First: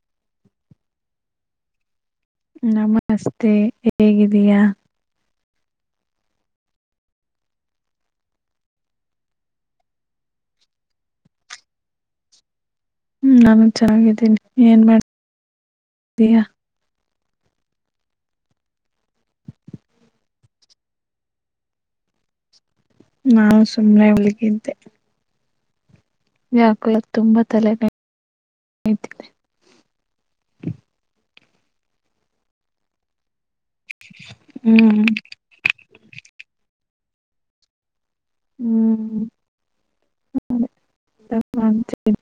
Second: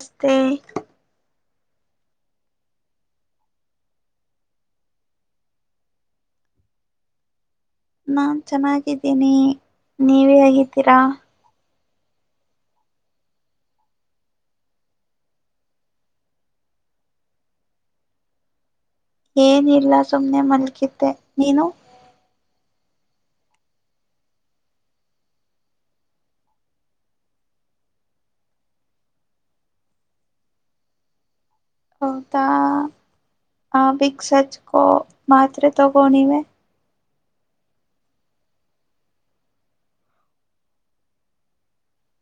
ನಸ್ತೆ [unintelligible] ನಮಸ್ತೆ ಹೇಗಿದೀಯಾ ನಾನ್ ಚೆನ್ನಾಗಿದ್ದೀನಿ ನೀವು ಹೇಗಿದ್ದೀರಾ ಹೂ ನಾನು ಚೆನ್ನಾಗಿದ್ದೀನಿ ಏನ್ ಮಾಡ್ತಾ ಇದೀಯಾ ಏನಿಲ್ಲ ಸುಮ್ನೆ ಮಲ್ಕತ್ತೆ ನೀನು ನಾನು ಸುಮ್ನೆ ಮಲಗಿದೆ ಯಾಕುಲದ ತುಂಬಾ ತಲೆ ನೋವ್ ಹೌದಾ ಆ ಬಿಗ್ ಸಚ್ಕೋ ಹ್ಮ್ ಮಾತ್ರೆ ತಗೋ ನೀ ನೀಿವವೆ ಹೂ ದಪ್ಪ ಆಗ್ತಾ ಇದೀನಿ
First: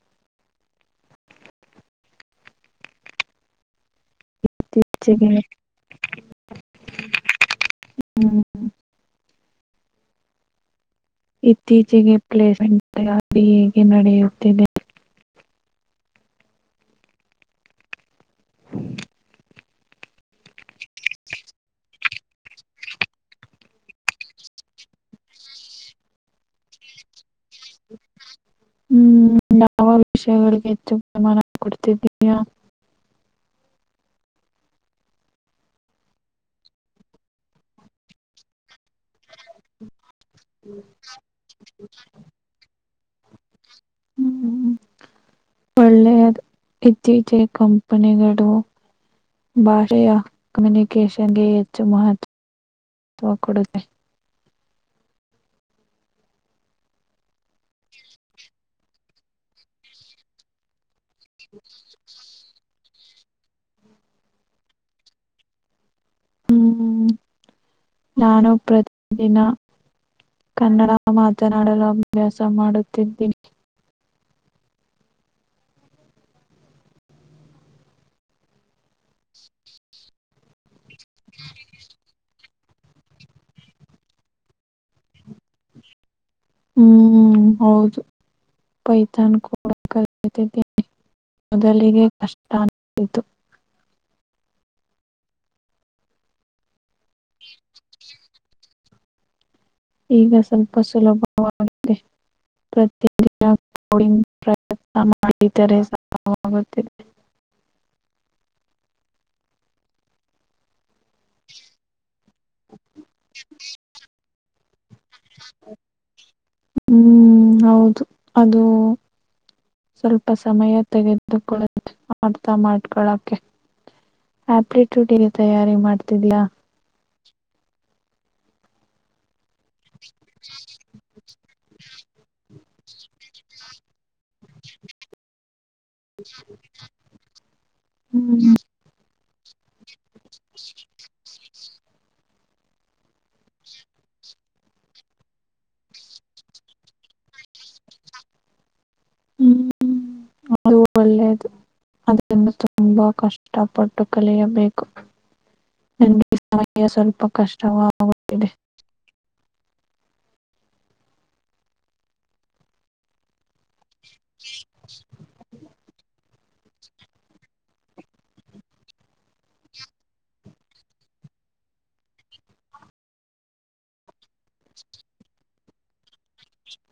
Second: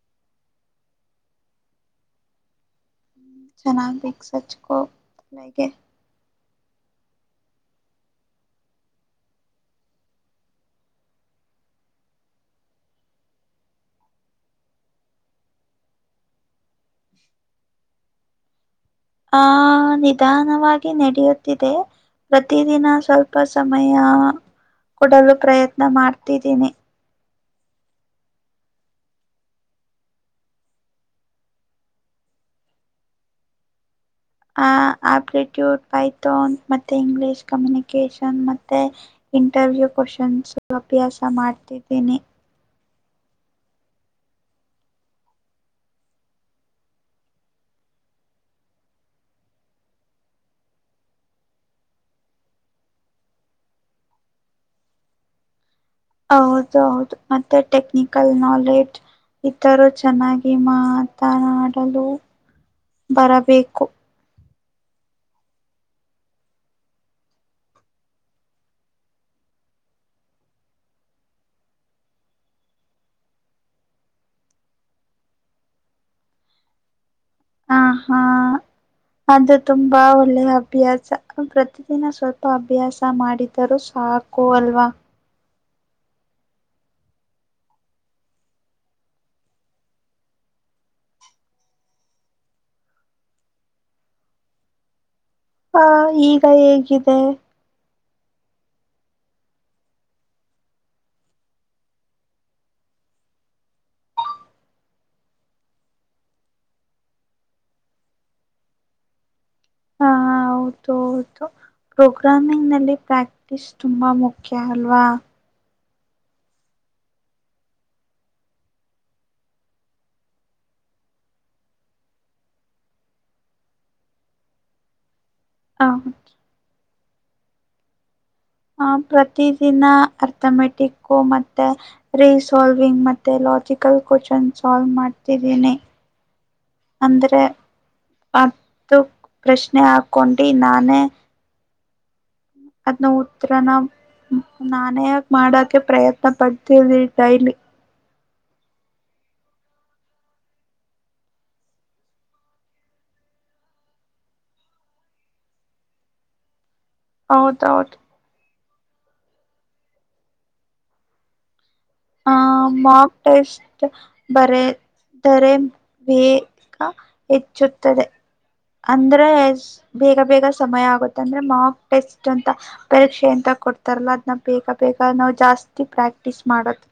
ಚೆನ್ನಾಗಿ ವಿಕ್ಸ್ ಅಚ್ಚ್ಕೋ ಇತ್ತೀಚೆಗೆ ಹ್ಮ್ ಇತ್ತೀಚೆಗೆ ಪ್ಲೇಸ್ಮೆಂಟ್ ಹೇಗೆ ನಡೆಯುತ್ತಿದೆ ಆಹ ನಿಧಾನವಾಗಿ ನಡೆಯುತ್ತಿದೆ ಪ್ರತಿದಿನ ಸ್ವಲ್ಪ ಸಮಯ ಕೊಡಲು ಪ್ರಯತ್ನ ಮಾಡ್ತಿದ್ದೀನಿ ಹೂ ಯಾವ ವಿಷಯಗಳಿಗೆ ಹೆಚ್ಚು ಪ್ರಮಾಣ ಕೊಡ್ತಿದಯಾ ಆ ಆಪ್ಲಿಟ್ಯೂಡ್ ಪೈಥೋನ್ ಮತ್ತೆ ಇಂಗ್ಲಿೀಷ್ ಕಮ್ಯುನಿಕೇಶನ್ ಮತ್ತೆ ಇಂಟರ್ವ್ಯೂ ಕ್ವಶನ್ಸ್ ಅಭ್ಯಾಸ ಮಾಡ್ತಿದ್ದೇನಿ ಇಲ್ಲ ಒಳ್ಳೆಯ ಇತ್ತೀಚೆಗೆ ಕಂಪನಿಗಳು ಭಾಷೆಯ ಕಮ್ಯುನಿಕೇಶನ್ಗೆ ಹೆಚ್ಚು ಮಹತ್ವ ಕೊಡುತ್ತೆ ಹೌದ ಹೌದು ಮತ್ತೆ ಟೆಕ್ನಿಕಲ್ ನಾಲೆಜ್ ಈಥರ ಚೆನ್ನಾಗಿ ಮಾಡಿ ನಾ ಆಡಲು ಬರಬೇಕು ಹೂ ನಾನು ಪ್ರತಿದಿನ ಕನ್ನಡ ಮಾತನಾಡಲು ಅಭ್ಯಾಸ ಮಾಡುತ್ತಿದ್ದೀನಿ ಹ ಹಾ ಅದು ತುಂಬಾ ಒಳ್ಳೆಯ ಅಭ್ಯಾಸ ದಿನ ಸ್ವಲ್ಪ ಅಭ್ಯಾಸ ಮಾಡಿದರೂ ಸಾಕು ಅಲ್ವಾ ಹೂ ಹೌದು ಪೈತನ್ ಕೂಡ ಕಲನಿ ಮೊದಲಿಗೆ ಕಷ್ಟ ಆಗಿಬಿಟ್ಟಿತ್ತು ಹಾ ಈಗ ಹೇಗಿದರೆ ಇಲ್ಲ ಈಗ ಸ್ವಲ್ಪ ಸುಲಭವಾಗಿದೆ ಪ್ರತಿ ದಿನಡಿ ಪ್ರಯತ್ನ ಮಾಡಿದರೆಾಗುತ್ತಿದೆ ಹ ಹೌದು ಹೌದು ಪ್ರೋಗ್ರಾಮಿಂಗ್ ನಲ್ಲಿ ಪ್ರಾಕ್ಟೀಸ್ ತುಂಬಾ ಮುಖ್ಯ ಕಲ್ವಾ ಹೂ ಹೌದು ಅದು ಸ್ವಲ್ಪ ಸಮಯ ತೆಗೆದುಕೊಳ್ಳತಾ ಅರ್ಥಮಾಡಿಕೊಳ್ಳೋಕೆ ಆಪ್ಲಿಟ್ಯೂಡ್ ಇ ತಯಾರಿ ಹ ಮಾಡ್ತಾ ಇದೀಯಾ ಆ ಪ್ರತಿದಿನ ಅರ್ಥಮೆಟಿಕ್ಕು ಮತ್ತೆ ರೀಸಾಲ್ವಿಂಗ್ ಮತ್ತೆ ಲಾಜಿಕಲ್ ಕೋಶನ್ ಸಾಲ್ವ್ ಮಾಡ್ತಿದ್ದೀನಿ ಅಂದ್ರೆ ಹ್ಮ್ ಪ್ರಶ್ನೆ ಹಾಕೊಂಡಿ ನಾನೇ ಅದ್ನ ಉತ್ತರನ ನಾನೇ ಮಾಡಕೆ ಪ್ರಯತ್ನ ಪಡ್ತೀನಿ ಡೈಲಿ ಹ [inaudible] ಅ ಒಳ್ಳೇದು ಅದರಿಂದ ತುಂಬಾ ಕಷ್ಟಪಟ್ಟು ಕಲಿಯಬೇಕು ನಂಗೆ ಸಮಯ ಸ್ವಲ್ಪ ಹೌದೌದು ಕಷ್ಟವಾಗುತಿದೆ ಆ ಮಕ್ ಟೆಸ್ಟ್ ಬರದೆ ಹೆಚ್ಚುತ್ತದೆ ಅಂದ್ರೆ ಬೇಗ ಬೇಗ ಸಮಯ ಆಗುತ್ತೆ ಅಂದ್ರೆ ಮಾರ್ಕ್ ಟೆಸ್ಟ್ ಅಂತ ಪರೀಕ್ಷೆ ಎಂತ ಕೊಡ್ತಾರಲ್ಲ ಅದ್ನ್ನ ಬೇಗ ಬೇಗ ನಾವ್ ಜಾಸ್ತಿ ಪ್ರಾಕ್ಟೀಸ್ ಮಾಡೋದು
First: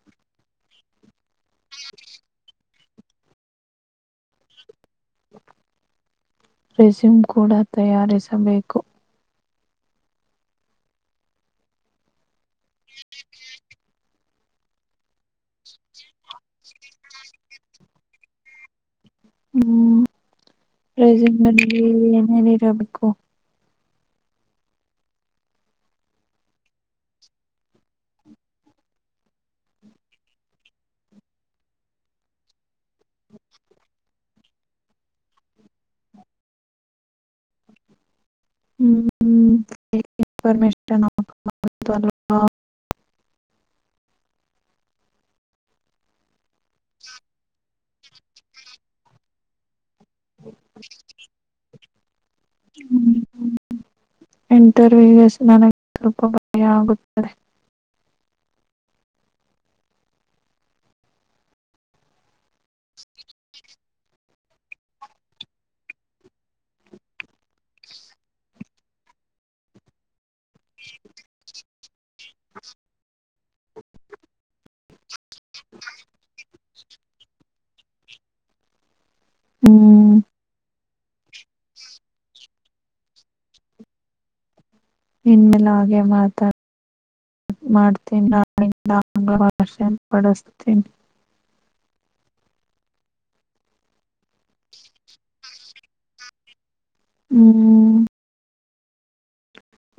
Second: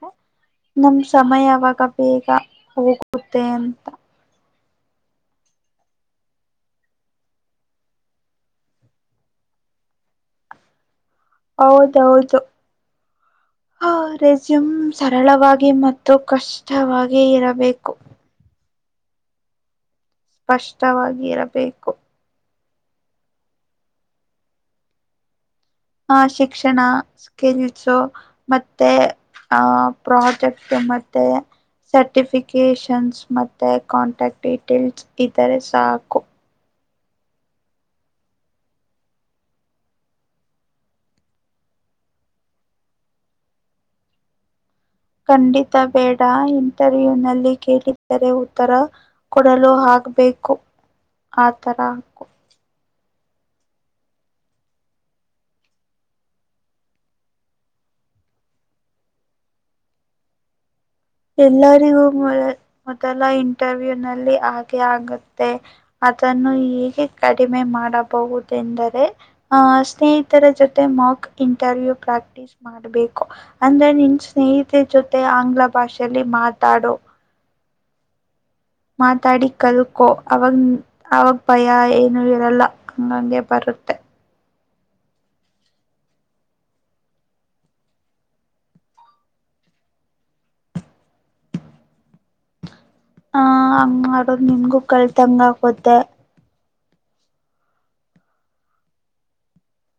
ನಮ ಸಮಯವಾಗ ಬೇಗ ಹೋಗುತ್ತೆ ಅಂತ ರೆಸ್ಯಮ್ ಕೂಡ ತಯಾರಿಸಬೇಕು ಹೌದೌದು ಹ ರೆಸ್ಯೂಮ್ ಸರಳವಾಗಿ ಮತ್ತು ಕಷ್ಟವಾಗಿ ಇರಬೇಕು ಹ್ಮ್ ಸ್ಪಷ್ಟವಾಗಿ ರೈಸನಲ್ಲಿ ಇರಬೇಕು ಏನೇನ ಇರಬೇಕು ಹ ಶಿಕ್ಷಣ ಸ್ಕಿಲ್ಸು ಮತ್ತೆ ಆ ಪ್ರಾಜೆಕ್ಟ್ ಮತ್ತೆ ಸರ್ಟಿಫಿಕೇಷನ್ಸ್ ಮತ್ತು ಕಾಂಟ್ಯಾಕ್ಟ್ ಡೀಟೇಲ್ಸ್ ಇದ್ದರೆ ಸಾಕು ಹ್ಮ್ ಇನ್ಫರ್ಮೇಶನ್ ನ ಖಂಡಿತ ಬೇಡ ಇಂಟರ್ವ್ಯೂ ನಲ್ಲಿ ಕೇಳರೆ ಉತ್ತರ ಕೊಡಲು ಆಗ್ಬೇಕು ಆತರ ಹ್ಮ್ ಇಂಟರ್ವ್ಯೂಸ್ ನನಗೆ ಸ್ವಲ್ಪ ಭಯ ಆಗುತ್ತದೆ ಎಲ್ಲರಿಗೂ ಮೊ ಮೊದಲ ಇಂಟರ್ವ್ಯೂ ನಲ್ಲಿ ಹಾಗೆ ಆಗುತ್ತೆ ಅದನ್ನು ಹೀಗೆ ಕಡಿಮೆ ಮಾಡಬಹುದೆಂದರೆ ಆ ಸ್ನೇಹಿತರ ಜೊತೆ ಮಕ್ ಇಂಟರ್ವ್ಯೂ ಪ್ರಾಕ್ಟಿಸಸ್ ಮಾಡಬೇಕು ಅಂದ್ರೆ ನಿನ್ ಸ್ನೇಹಿತರ ಜೊತೆ ಆಂಗ್ಲ ಭಾಷೆಯಲ್ಲಿ ಮಾತಾಡು ಮಾತಾಡಿ ಕಲ್ಕೊ ಹ್ಮ್ ಅವಾಗ ಆಗ ಭಯ ಏನು ಇರಲ್ಲ ಹಂಗಂಗೆ ಬರುತ್ತೆ ಇನ್ಮೇಲೆ ಹಾಗೆ ಮಾತಾ ಮಾಡ್ತೀನಿ ನಿಂದ ಆಂಗ್ಲ ಭಾಷೆ ಬಡಸ್ತೀನಿ ಹ ಹಂಗ್ ಮಾಡೋದು ನಿಮಗೂ ಕಲ್ತಂಗ ಆಕತ್ತೆ ಹ್ಮ್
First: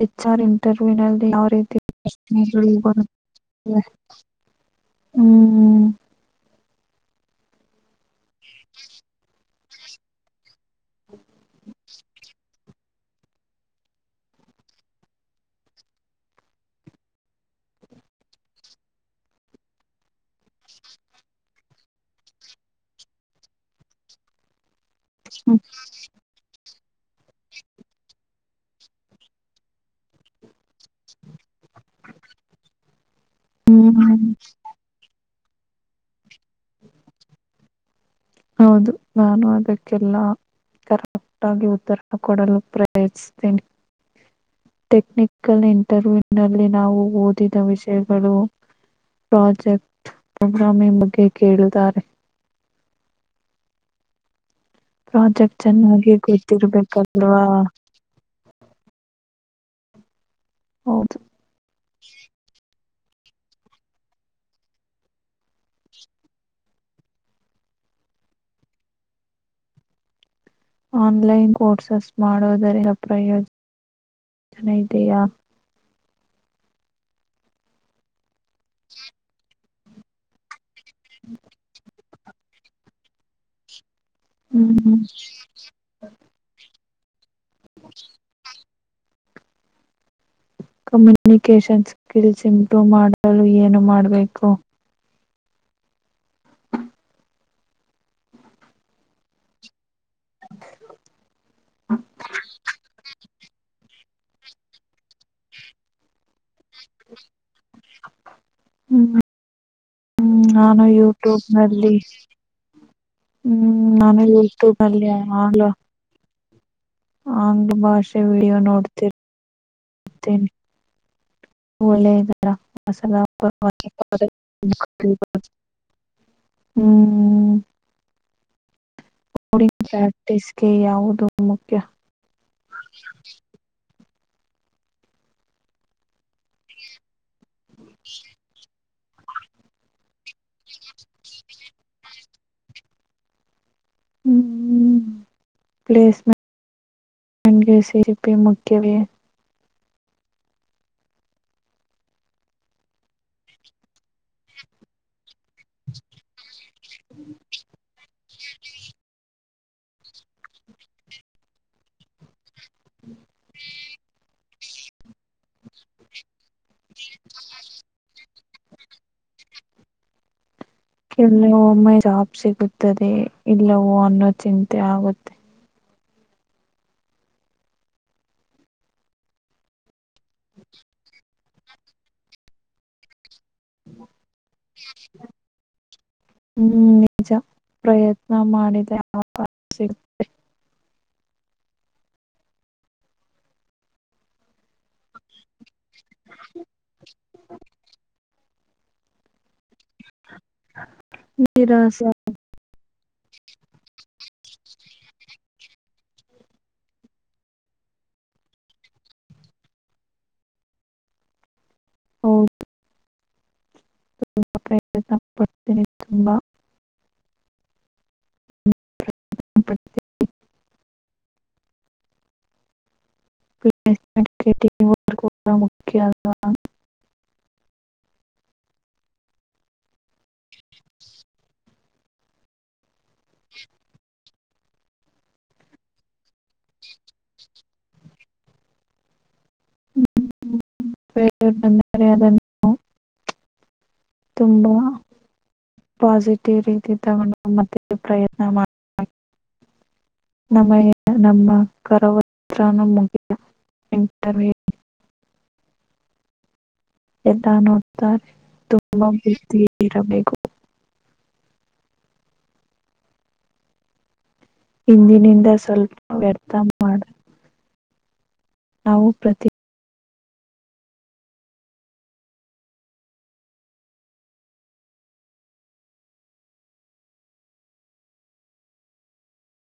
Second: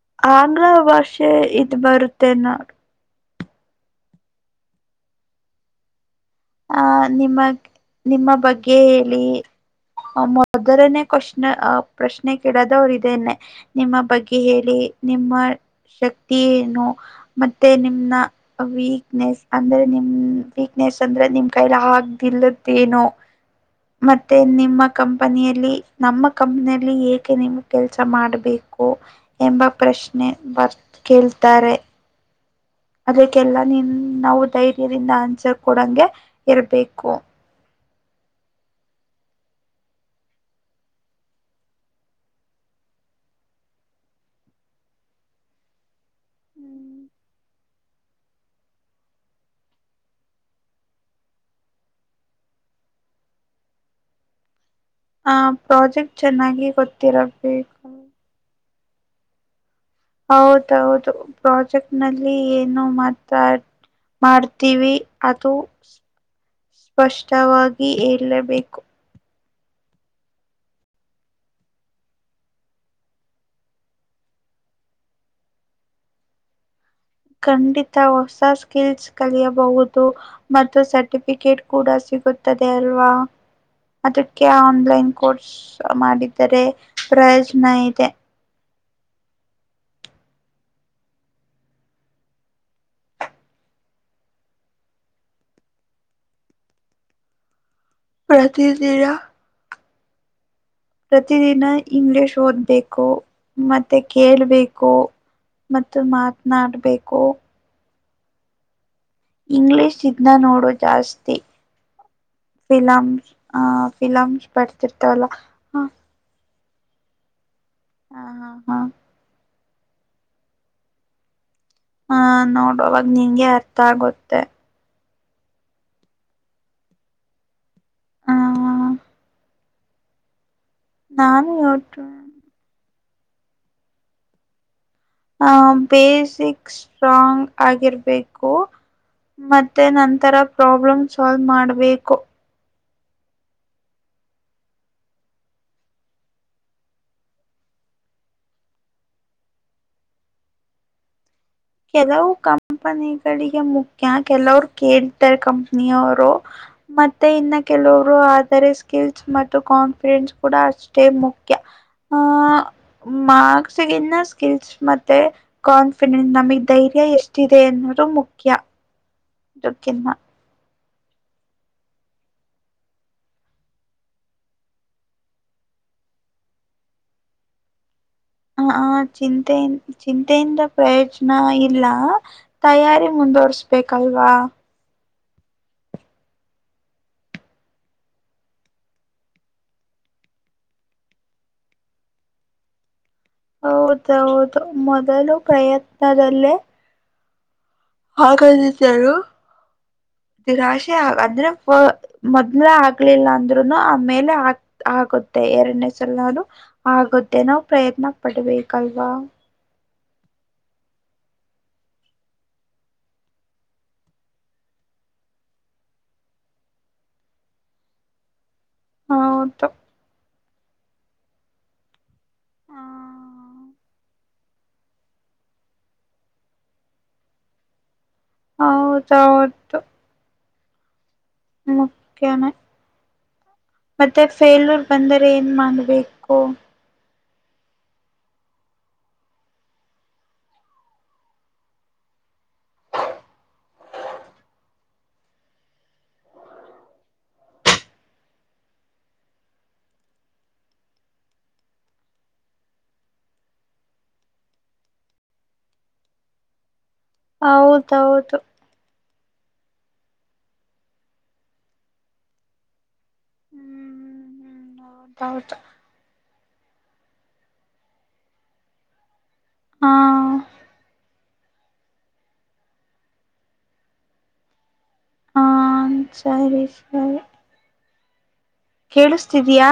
ಹೆಚ್ ಆರ್ ಆಂಗ್ಲ ಇಂಟರ್ವ್ಯೂನಲ್ಲಿ ಭಾಷೆ ಯಾವ ಇದು ರೀತಿ ಬರುತ್ತೆ ನೋಡಿ ಪ್ರಶ್ನೆಗಳು ಹ್ಮ್ ಆ ನಿಮ್ಮಗ್ ನಿಮ್ಮ ಬಗ್ಗೆ ಹೇಳಿ ಮೊದರನೇ ಕವಶ್ನ ಪ್ರಶ್ನೆ ಕೇಳದು ಅವ್ರು ಇದೇನೆ ನಿಮ್ಮ ಬಗ್ಗೆ ಹೇಳಿ ನಿಮ್ಮ ಶಕ್ತಿನು ಮತ್ತೆ ನಿಮ್ನ ವೀಕ್ನೆಸ್ ಅಂದ್ರೆ ನಿಮ ವೀಕ್ನೆಸ್ ಚಂದ್ರ ನಿಮ್ ಕೈಲಿ ಆಗ್ದಿಲ್ಲದೇನೋ ಮತ್ತೆ ನಿಮ್ಮ ಕಂಪನಿಯಲ್ಲಿ ನಮ್ಮ ಕಂಪ್ನಿಯಲ್ಲಿ ಏಕೆ ನೀವು ಕೆಲಸ ಮಾಡಬೇಕು ಎಂಬ ಪ್ರಶ್ನೆ ಬರ್ ಕೇಳ್ತಾರೆ ಅದಕ್ಕೆಲ್ಲ ನಿನ್ ಹ್ಮ್ ನಾವು ಧೈರ್ಯದಿಂದ ಆನ್ಸರ್ ಕೊಡಂಗೆ ಇರಬೇಕು ಹೌದು ನಾನು ಅದಕ್ಕೆಲ್ಲ ಕರೆಕ್ಟ್ ಆಗಿ ಉತ್ತರ ಕೊಡಲು ಪ್ರಯತಸ್ತೇನೆ ಟೆಕ್ನಿಕಲ್ ಇಂಟರ್ವ್ಯೂ ನಲ್ಲಿ ನಾವು ಓದಿದ ವಿಷಯಗಳು ಪ್ರಾಜೆಕ್ಟ್ ಪ್ರೋಗ್ರಾಮಿಂಗ್ ಬಗ್ಗೆ ಕೇಳಾರೆ ಪ್ರಾಜೆಕ್ಟ್ ಆ ಚೆನ್ನಾಗಿ ಪ್ರಾಜೆಕ್ಟ್ ಚೆನ್ನಾಗಿ ಗೊತ್ತಿರ್ಬೇಕಲ್ವಾ ಗೊತ್ತಿರಬೇಕು ಹೌದೌದು ಹೌದು ಪ್ರಾಜೆಕ್ಟ್ ನಲ್ಲಿ ಏನು ಮಾತಾ ಮಾಡ್ತೀವಿ ಅದು ಸ್ಪಷ್ಟವಾಗಿ ಹೇಳಬೇಕು ಆನ್ಲೈನ್ ಕೋರ್ಸಸ್ ಮಾಡೋದರಿ [unintelligible] ಪ್ರಯೋಜನ ಇದೆಯಾ ಖಂಡಿತ ಹೊಸ ಸ್ಕಿಲ್ಸ್ ಕಲಿಯಬಹುದು. ಮತ್ತು ಸರ್ಟಿಫಿಕೇಟ್ ಕೂಡ ಸಿಗುತ್ತದೆ ಅಲ್ವಾ ಅದಕ್ಕೆ ಹ್ಮ್ ಆನ್ಲೈನ್ ಕೋರ್ಸ್ ಮಾಡಿದ್ದರೆ ಪ್ರಯೋಜನ ಇದೆ. ಕಮ್ಯುನಿಕೇಶನ್ ಸ್ಕಿಲ್ಸ್ ಇಂಪ್ರೂವ್ ಮಾಡಲು ಏನು ಮಾಡಬೇಕು? ಪ್ರತಿದಿನ ಪ್ರತಿದಿನ ಇಂಗ್ಲಿಷ್ ಓದ್ಬೇಕು ಮತ್ತ ಮತ್ತೆ ಕೇೇಳಬೇಕು ಮತ್ತು ಮಾತನಾಡಬೇಕು. ಹ್ಮ್ ಇಂಗ್ಲಿಷ್ ಇದನ್ನ ಹ್ಮ್ ನೋಡು ನಾನು ಜಾಸ್ತಿ ಯೂಟ್ಯೂಬ್ನಲ್ಲಿ ಫಿಲಮ್ಸ್ ಆ ಹ್ಮ್ ನಾನು ಫಿಲಮ್ಸ್ ಯೌಟ್ಯೂಬ್ ನಲ್ಲಿ ಬರ್ತಿರ್ತವಲ್ಲ [unintelligible] ಹ ಆಂಗ್ಲ ಹ ಭಾಷೆ ವಿಡಿಯೋ ಹ ನೋಡ್ತಿರ್ತೇನಿ ಹ ಒಳ್ಳೆದಾರ ನೋಡೋವಾಗ ನಿಂಗೆ ಅರ್ಥ ಆಗುತ್ತೆ [unintelligible] [unintelligible] [unintelligible] [unintelligible] ಹ್ಮ್ ಆ ಪ್ರ್ಯಾಕ್ಟಿಸ್ಗೆ ಯಾವುದು ಮುಖ್ಯ? ಹಾ [unintelligible] ಆ ಬೇಸಿಕ್ ಸ್ಟ್ರಾಂಗ್ ಆಗಿರ್ಬೇಕು ಮತ್ತೆ ನನ್ ತರ ಪ್ರಾಬ್ಲಮ್ ಸಾಲ್ವ್ ಮಾಡ್ಬೇಕು. ಹ್ಮ ಹ್ಮ್ ಪ್ಲೇಸ್ಮೆಂಟ್ಗೆ [unintelligible] ಸಿರಿಪಿ ಮುಖ್ಯವೇ? ಕೆಲವು ಕಂಪನಿಗಳಿಗೆ ಮುಖ್ಯ ಕೆಲವ್ರು ಕೇಳ್ತಾರೆ ಕಂಪನಿಯವರು ಮತ್ತೆ ಇನ್ನ ಕೆಲವರು ಆದರೆ ಸ್ಕಿಲ್ಸ್ ಮತ್ತು ಕಾನ್ಫಿಡೆನ್ಸ್ ಕೂಡ ಅಷ್ಟೇ ಮುಖ್ಯ. ಆ ಮಾರ್ಕ್ಸ ಗಿನ್ನ ಸ್ಕಿಲ್ಸ್ ಮತ್ತೆ ಕಾನ್ಫಿಡೆನ್ಸ್ ನಮಗೆ ಧೈರ್ಯ ಎಷ್ಟಿದೆ ಅನ್ನೋದು ಮುಖ್ಯ. ಅದುಕಿನ್ನ ಕೆಲ್ಲವೂಮ್ಮೆ ಜಾಬ್ ಸಿಗುತ್ತದೆ ಇಲ್ಲವೋ ಅನ್ನೋ ಚಿಂತೆ ಆಗುತ್ತೆ ಹ ಚಿಂತೆೆಯಿಂದ -ಚಿಂತೆಯಿಂದ ಪ್ರಯೋಜನ ಇಲ್ಲ. ತಯಾರಿ ಮುಂದುವರೆಸ್ಬೇಕಲ್ವಾ. [unintelligible] ಹ್ಮ್ ನಿಜ ಪ್ರಯತ್ನ ಮಾಡಿದೆ [unintelligible] ಹೌದೌದು ಮೊದಲು ಪ್ರಯತ್ನದಲ್ಲೇ [inaudible] [unintelligible] ಆಗಂದಿದ್ ಯಾರು ರಾಶಿ ಅಂದ್ರೆ ಪ ನಿರಾಸೆ ಮೊದ್ವೇ ಆಗ್ಲಿಲ್ಲ ಅಂದ್ರುನು ಆಮೇಲೆ ಆ ಆಗುತ್ತೆ ಎರಡನೇ ಸಲನು. ಆಗುತ್ತೆ ನಾವು ಪ್ರಯತ್ನ ಪಡ್ಬೇಕಲ್ವಾ. ಹೌ [unintelligible] [unintelligible] ಪ್ರಯತ್ನ ಪಡ್ತೇನೆ ತುಂಬಾ ಹೌದು ಹ [unintelligible] [unintelligible] [unintelligible] [unintelligible] [unintelligible] ಮುಖ್ಯ ಹೌದೌದು ಮುಖ್ಯನೇ ಮತ್ತೆ ಫೇಲೂರ್ ಬಂದರೆ ಏನ್ ಮಾಡಬೇಕು? ಫೇಲೂರ್ ಬಂದರೆ ಅದನ್ನು ತುಂಬಾ ಪಾಸಿಟಿವ್ ರೀತಿ ತಗೊಂಡು ಮತ್ತೆ ಪ್ರಯತ್ನ ಮಾ [unintelligible] ಇಂಟರ್ವೂ ಎಲ್ಲ ನೋಡ್ತಾರೆ ಹೌದೌದು ತುಂಬಾ [unintelligible] ಇರಬೇಕು. ಹ್ಮ್ ಹಿಂದಿನಿಂದ ಹೌದೌದು ಸ್ವಲ್ಪ ವ್ಯರ್ಥ ಮಾಡ ನಾವು ಪ್ರತಿ ಆ ಹಾ ಸರಿ ಸರಿ. ಕೇಳಿಸ್ತಿದೀಯಾ?